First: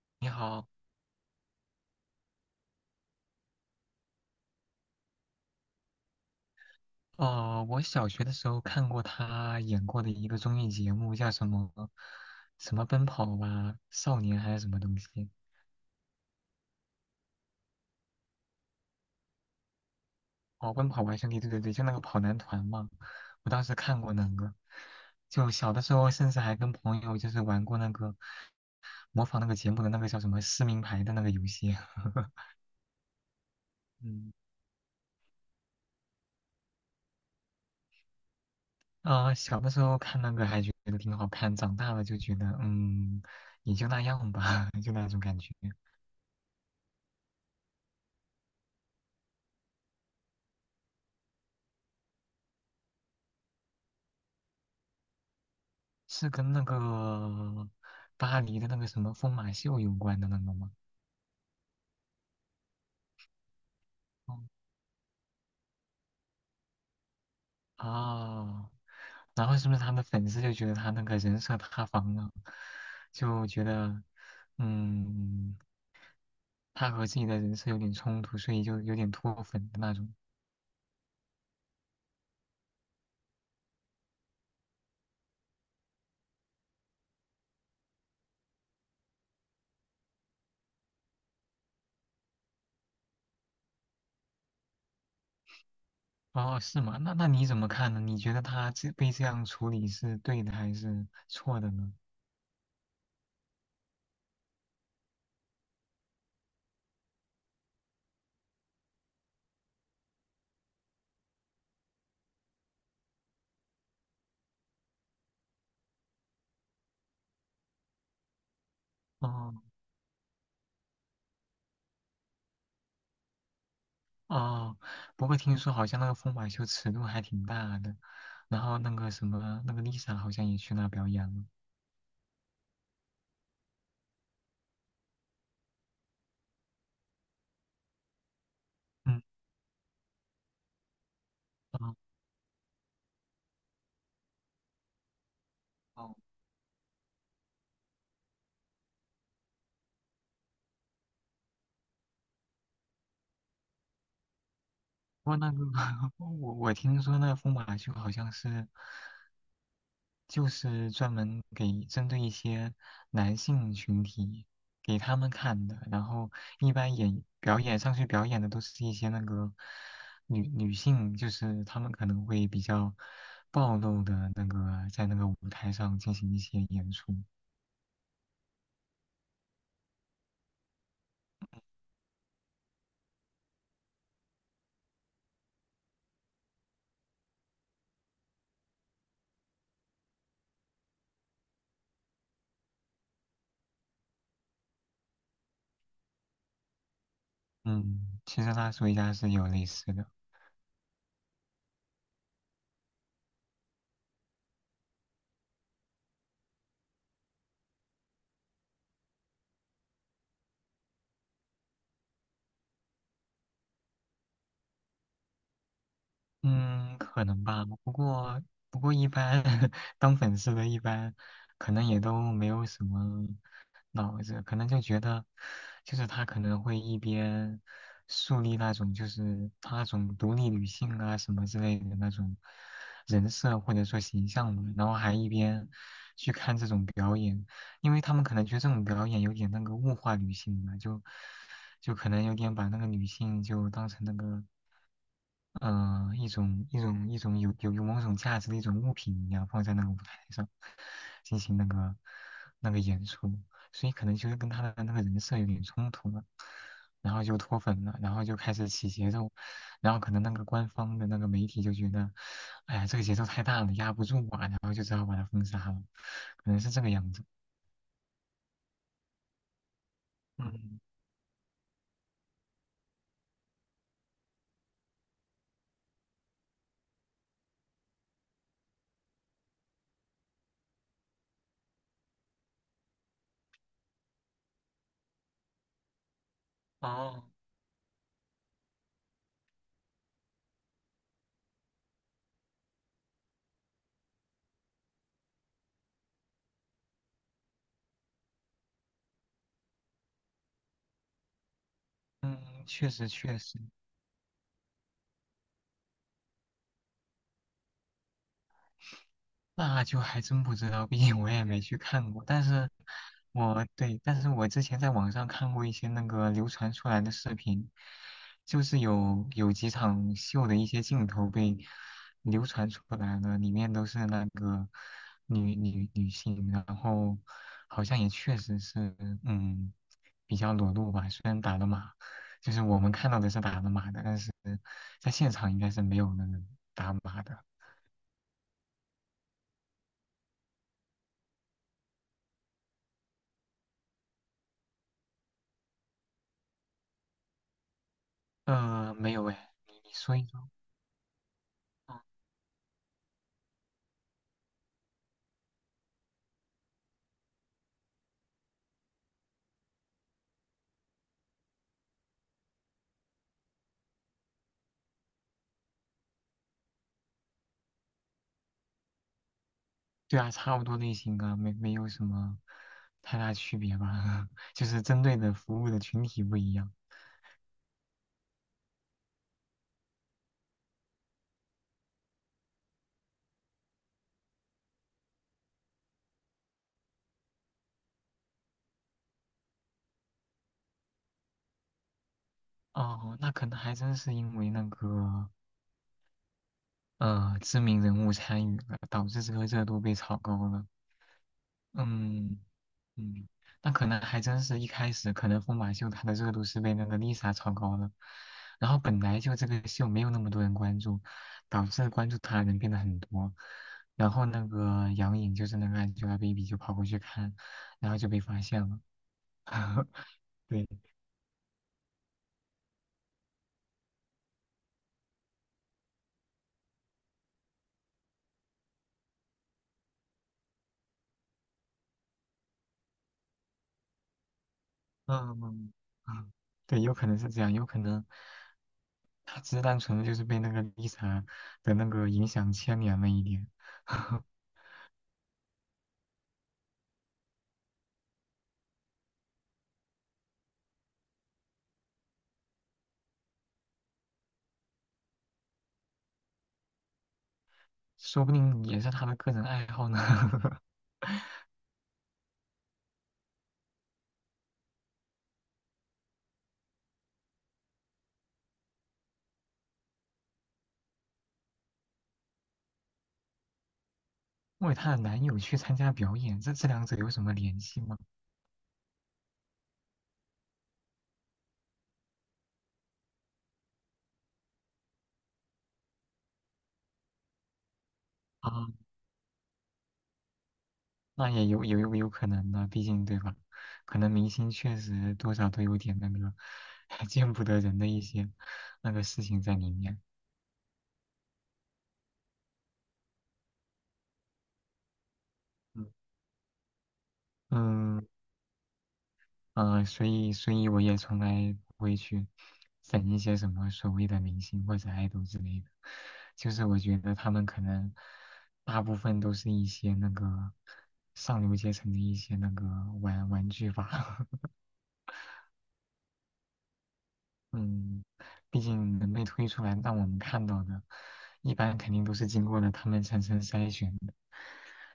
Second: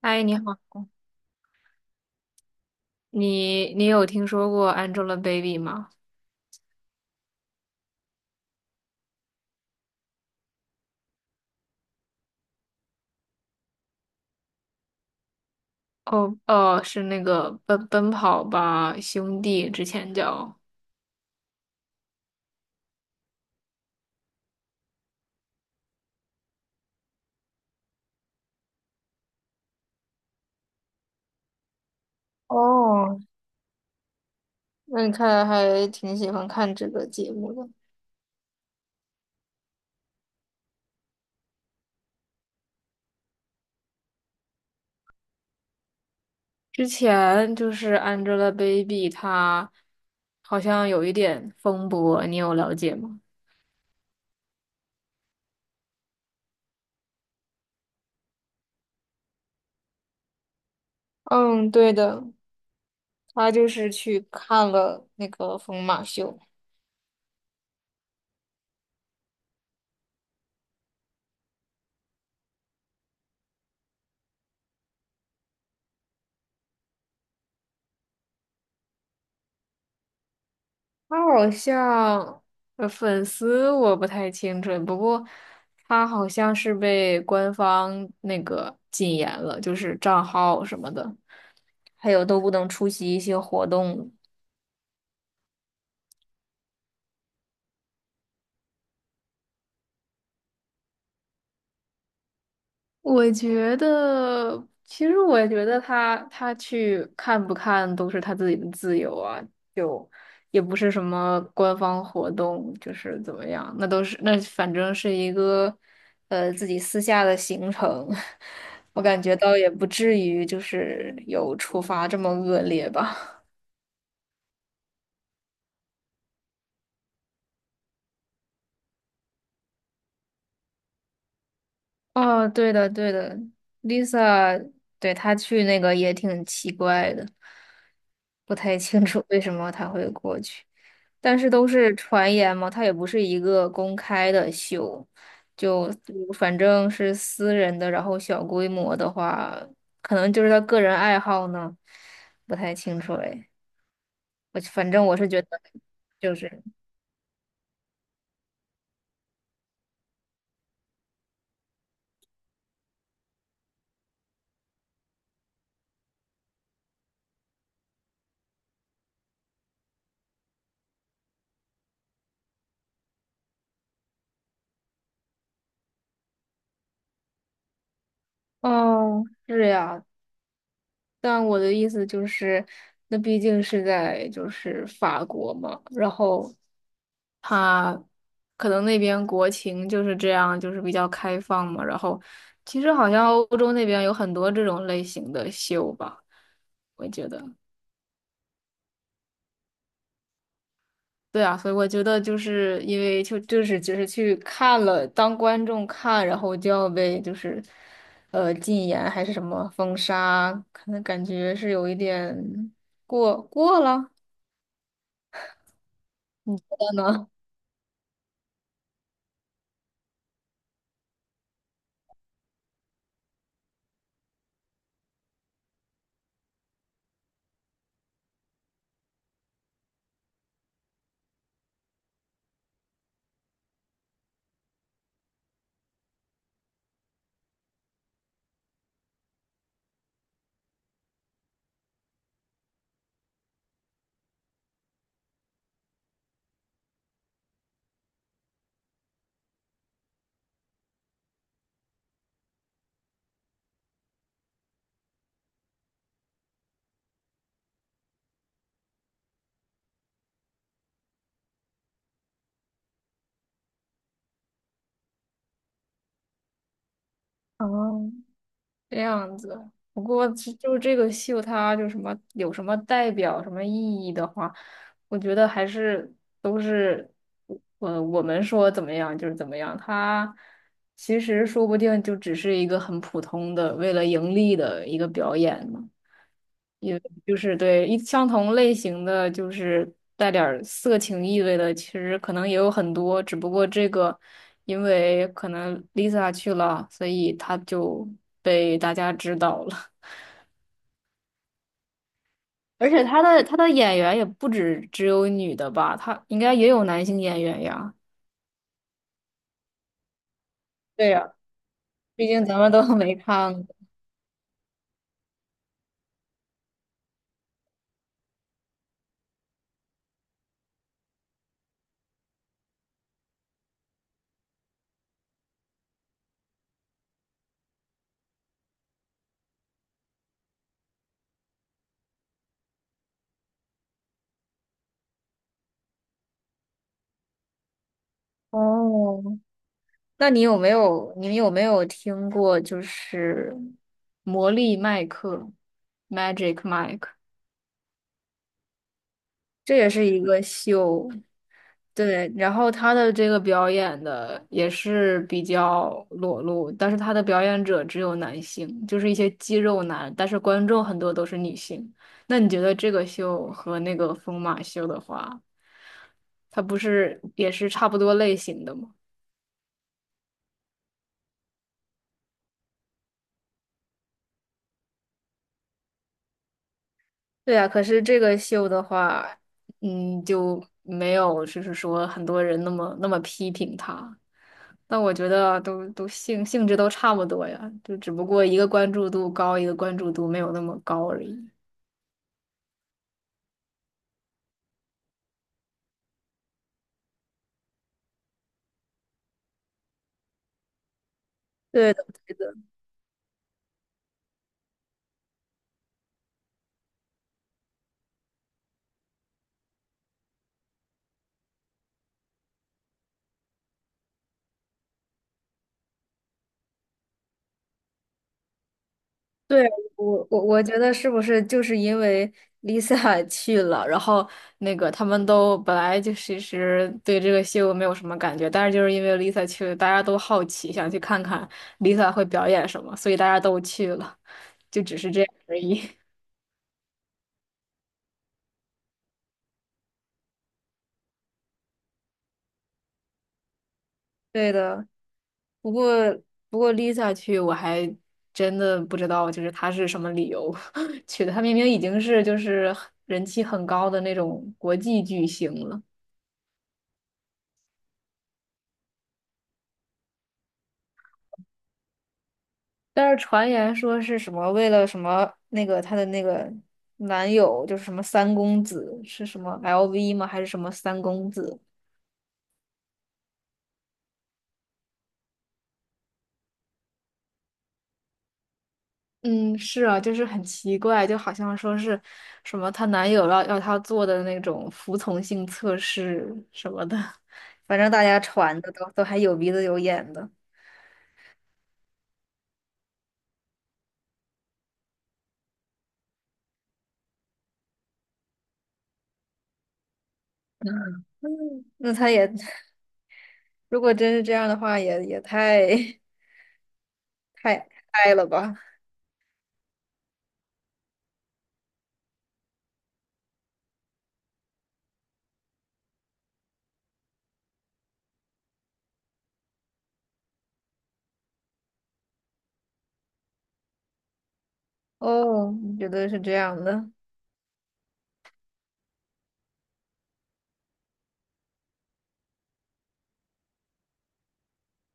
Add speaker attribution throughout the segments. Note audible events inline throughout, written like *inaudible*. Speaker 1: 嗨，
Speaker 2: 你
Speaker 1: 你好，
Speaker 2: 好。
Speaker 1: 你有听说过 Angelababy 吗？
Speaker 2: 我小学的时候看过他演过的一个综艺节目，叫什么奔跑吧少年还是什么东西？
Speaker 1: 哦哦，是那个奔跑吧兄弟，之前叫，
Speaker 2: 哦，奔跑吧兄弟，对对对，就那个跑男团嘛。我当时看过那个，就小的时候甚至还跟朋友就是玩过那个模仿那个节目的那个叫什么撕名牌的那个游戏。*laughs*
Speaker 1: 哦，
Speaker 2: 嗯。
Speaker 1: 那你看来还挺喜欢看这个节目的。
Speaker 2: 啊、小的时候看那个还觉得挺好看，长大了就觉得也就那样吧，*laughs* 就那种感觉。
Speaker 1: 之前就是 Angelababy，她好像有一点风波，你有了解吗？
Speaker 2: 是跟那个巴黎的那个什么疯马秀有关的那个吗？
Speaker 1: 嗯，对的，她就是去
Speaker 2: 哦，
Speaker 1: 看了那个疯马秀。
Speaker 2: 哦然后是不是他的粉丝就觉得他那个人设塌房了，就觉得，嗯，他和自己的人设有点冲突，所以就有点脱粉的那种。
Speaker 1: 他好像呃粉丝我不太清楚，不过他好像是被官方那个禁言了，就是账号什么的，还有都不能出席一些活动。
Speaker 2: 哦，是吗？那那你怎么看呢？你觉得他这被这样处理是对的还是错的呢？
Speaker 1: 我觉得，其实我觉得他去看不看都是他自己的自由啊，就也不是什么官方活动，就是怎么样，那都是那反正是一个自己私下的行程，*laughs* 我感觉倒
Speaker 2: 哦。
Speaker 1: 也不至于就是有处罚这么恶劣吧。
Speaker 2: 哦，不过听说好像那个疯马秀尺度还挺大的，然后那个什么，那个 Lisa 好像也去那表演了。
Speaker 1: *laughs* 哦，对的对的，Lisa，对，他去那个也挺奇怪的，不太清
Speaker 2: 嗯。
Speaker 1: 楚为什么他会过去。但是都
Speaker 2: 哦
Speaker 1: 是传言嘛，它也不是一个公开的秀，就
Speaker 2: 哦，
Speaker 1: 反正是私人的，然后小规模的话，可能就是他个人爱好呢，不太清楚哎。我反正我是
Speaker 2: 不过
Speaker 1: 觉得，
Speaker 2: 那个 *laughs*
Speaker 1: 就
Speaker 2: 我
Speaker 1: 是
Speaker 2: 我听说那个疯马秀好像是就是专门给针对一些男性群体给他们看的，然后一般演表演上去表演的都是一些那个女性，就是他们可能会比较暴露的那个在那个舞台上进行一些演出。
Speaker 1: 哦，是呀，但我的意思就是，那毕竟是在就是法国嘛，然后他可能那边国情就是这样，就是比较开放嘛。然后其实好像欧洲那边有很多这种类型的秀吧，我觉得。
Speaker 2: 嗯，其实拉斯维加斯也有类似的。
Speaker 1: 对啊，所以我觉得就是因为就是只是去看了当观众看，然后就要被就是禁言还是什么封杀，可能感觉是有一点过了，可
Speaker 2: 嗯，可
Speaker 1: 能。
Speaker 2: 能吧。不过一般 *laughs* 当粉丝的，一般可能也都没有什么脑子，可能就觉得，就是他可能会一边树立那种就是他那种独立女性啊什么之类的那种人设或者说形象嘛，然后还一边去看这种表演，因为他们可能觉得这种表演有点那个物化女性嘛，就可能有点把那个女性就当成那个。一种有某种价值的一种物品一样放在那个舞台上进行那个演出，所以可能就是跟他的那个人设有点冲突了，然后就脱粉了，然后就开始起节奏，然后可能那个官方的那个媒体就觉得，哎呀这个节奏太大了，压不住啊，然后就只好把他封杀了，可能是这个样子。
Speaker 1: 哦，这样子。不过就
Speaker 2: 嗯。
Speaker 1: 这个秀，它就什么有什么代表、什么意义的话，我觉得还是都是，我们说怎么样就是怎么样。它其实说不定就只是一个很普通的为了盈利的一个表演呢。也
Speaker 2: 哦。
Speaker 1: 就是相同类型的，就是带点儿色情意味的，其实可能也有很多，只不过这个因为可能 Lisa 去了，所以她就被大家知道了。*laughs*
Speaker 2: 嗯，
Speaker 1: 而
Speaker 2: 确
Speaker 1: 且
Speaker 2: 实
Speaker 1: 她
Speaker 2: 确
Speaker 1: 的她
Speaker 2: 实。
Speaker 1: 的演员也不止只有女的吧，她应该也有男性演员呀。
Speaker 2: 那就还真不知道，毕
Speaker 1: 对
Speaker 2: 竟我
Speaker 1: 呀，
Speaker 2: 也没去看过。
Speaker 1: 毕
Speaker 2: 但
Speaker 1: 竟咱
Speaker 2: 是
Speaker 1: 们都 *laughs* 没看过。
Speaker 2: 对，但是我之前在网上看过一些那个流传出来的视频，就是有几场秀的一些镜头被流传出来了，里面都是那个女性，然后好像也确实是，嗯，比较裸露吧。虽然打了码，就是我们看到的是打了码的，但是在现场应该是没有那个打码的。
Speaker 1: 哦，那你们有没有听过就是魔力麦克 （Magic Mike）？
Speaker 2: 没有哎，
Speaker 1: 这也
Speaker 2: 你
Speaker 1: 是
Speaker 2: 说
Speaker 1: 一
Speaker 2: 一
Speaker 1: 个
Speaker 2: 说。
Speaker 1: 秀，
Speaker 2: 嗯，
Speaker 1: 对。然后他的这个表演的也是比较裸露，但是他的表演者只有男性，就是一些肌肉男，但是观众很多都是女性。那你觉得这个秀和那个疯马秀的话，它不是也是差不多类型的吗？
Speaker 2: 对啊，差不多类型啊，没有什么太大区别吧，*laughs* 就是针对的服务的群体不一样。
Speaker 1: 对呀，可是这个秀的话，嗯，就没有就是说很多人那么批评他，但我觉得都性质都差不多呀，就只不过一个关注度高，一个关注度没有那么高而已。
Speaker 2: 哦，那可能还真是因为那个知名人物参与了，导致这个热度被炒高了。
Speaker 1: 对的，对
Speaker 2: 嗯，
Speaker 1: 的。
Speaker 2: 嗯，那可能还真是一开始，可能疯马秀它的热度是被那个 Lisa 炒高的，然后本来就这个秀没有那么多人关注，导致关注它的人变得很多，然后那个杨颖就是那个 Angelababy 就跑过去看，然后就被发现了。
Speaker 1: 对，
Speaker 2: *laughs*
Speaker 1: 我
Speaker 2: 对。
Speaker 1: 觉得是不是就是因为 Lisa 去了，然后那个他们都本来就其实对这个秀没有什么感觉，但是就是因为 Lisa 去了，大家都好奇，想去看看 Lisa 会表演什么，所以大家都去了，就只是这样而
Speaker 2: 嗯
Speaker 1: 已。
Speaker 2: 嗯，对，有可能是这样，有可能他只是单纯的就是被那个 Lisa 的那个影响牵连了一点。*laughs*
Speaker 1: *laughs* 对的，不过不过 Lisa 去我还真的不知道，就是她是什么理由 *laughs* 去的，她明明已经是就是人气很高的那种国际巨星了。
Speaker 2: 说不定也是他的个人爱好呢。*laughs*
Speaker 1: 但是传言说是什么为了什么那个她的那个男友就是什么三公子是什么 LV 吗？还是什么三公子？
Speaker 2: 为她的男友去参加表演，这这两者有什么联系吗？
Speaker 1: 嗯，是啊，就是很奇怪，就好像说是什么她男友要她做的那种服从性测试什么的，*laughs* 反正大家传
Speaker 2: 啊，
Speaker 1: 的都还有鼻子有眼的。
Speaker 2: 那也有可能的，毕竟对吧？可能明星确实多少都有点那个 *laughs* 见不得人的一些那个事情在里面。
Speaker 1: 嗯，那她也 *laughs* 如果真是这样的话，也
Speaker 2: 嗯
Speaker 1: 太 *laughs* 太
Speaker 2: 嗯
Speaker 1: 太了吧？
Speaker 2: 所以我也从来不会去整一些什么所谓的明星或者爱豆之类的，就是我觉得他们可能大部分都是一些那个上流阶层的一些那个玩玩具吧。*laughs*
Speaker 1: 哦，你觉得是这样的？
Speaker 2: 嗯，毕竟能被推出来让我们看到的，一般肯定都是经过了他们层层筛选的。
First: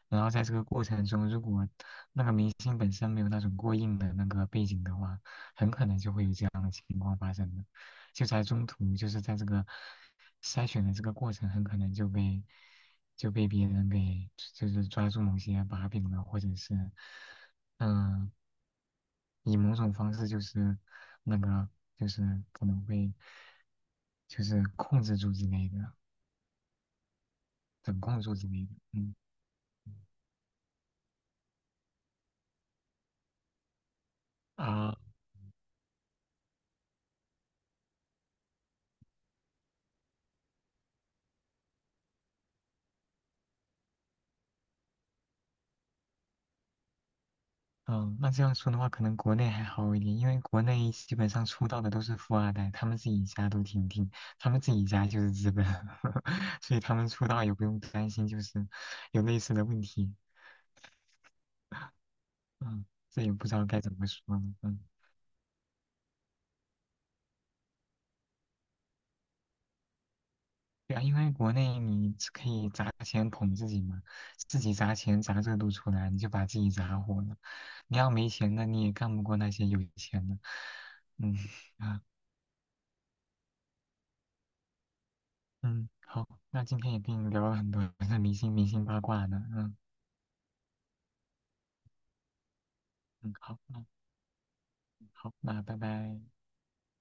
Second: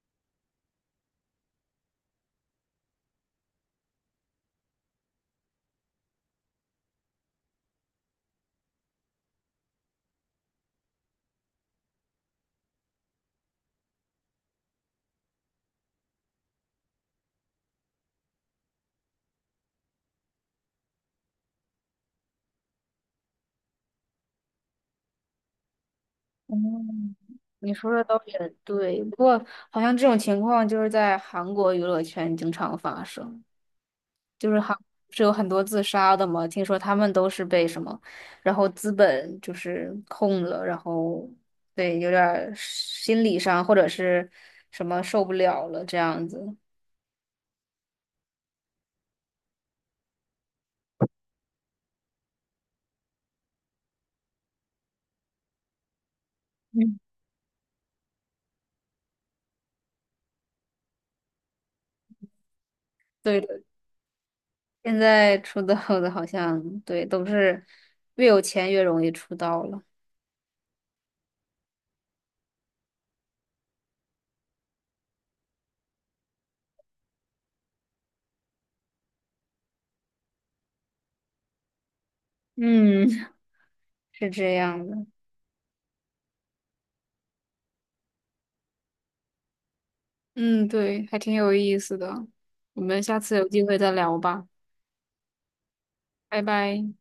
Speaker 2: 然后在这个过程中，如果那个明星本身没有那种过硬的那个背景的话，很可能就会有这样的情况发生的。就在中途，就是在这个筛选的这个过程，很可能就被别人给就是抓住某些把柄了，或者是嗯、呃以某种方式就是那个就是可能会。就是控制住之类的，
Speaker 1: 嗯，你说
Speaker 2: 掌
Speaker 1: 的
Speaker 2: 控
Speaker 1: 倒
Speaker 2: 住之
Speaker 1: 也
Speaker 2: 类的。
Speaker 1: 对，
Speaker 2: 嗯
Speaker 1: 不过好像这种情况就是在韩国娱乐圈经常发生，就是韩
Speaker 2: 啊，
Speaker 1: 是有很多自杀的嘛，听说他们都是被什么，然后资本就是控了，然后对，有点儿心理上或者是什么受不了了这样子。
Speaker 2: 嗯，那这样说的话，可能国内还好一点，因为国内基本上出道的都是富二代，他们自己家都挺挺，他们自己家就是资本，*laughs* 所以他
Speaker 1: 嗯，
Speaker 2: 们出道也不用担心就是有类似的问题。嗯，这也
Speaker 1: 对
Speaker 2: 不知
Speaker 1: 的，
Speaker 2: 道该怎么说呢。嗯
Speaker 1: 现在出道的好像对都是越有钱越容易出道了。
Speaker 2: 对啊，因为国内你只可以砸钱捧自己嘛，自己砸钱砸热度出来，你就把自己砸火了。你要没钱的，你也干不过那些有钱的。嗯啊
Speaker 1: 嗯，是这样的。
Speaker 2: 嗯，好，那今天也跟你聊了很多 *laughs* 明星八卦呢。嗯
Speaker 1: 嗯，对，还挺有意思的。我们下
Speaker 2: 嗯，
Speaker 1: 次有
Speaker 2: 好，
Speaker 1: 机会再聊吧，
Speaker 2: 好，那拜拜。
Speaker 1: 拜拜。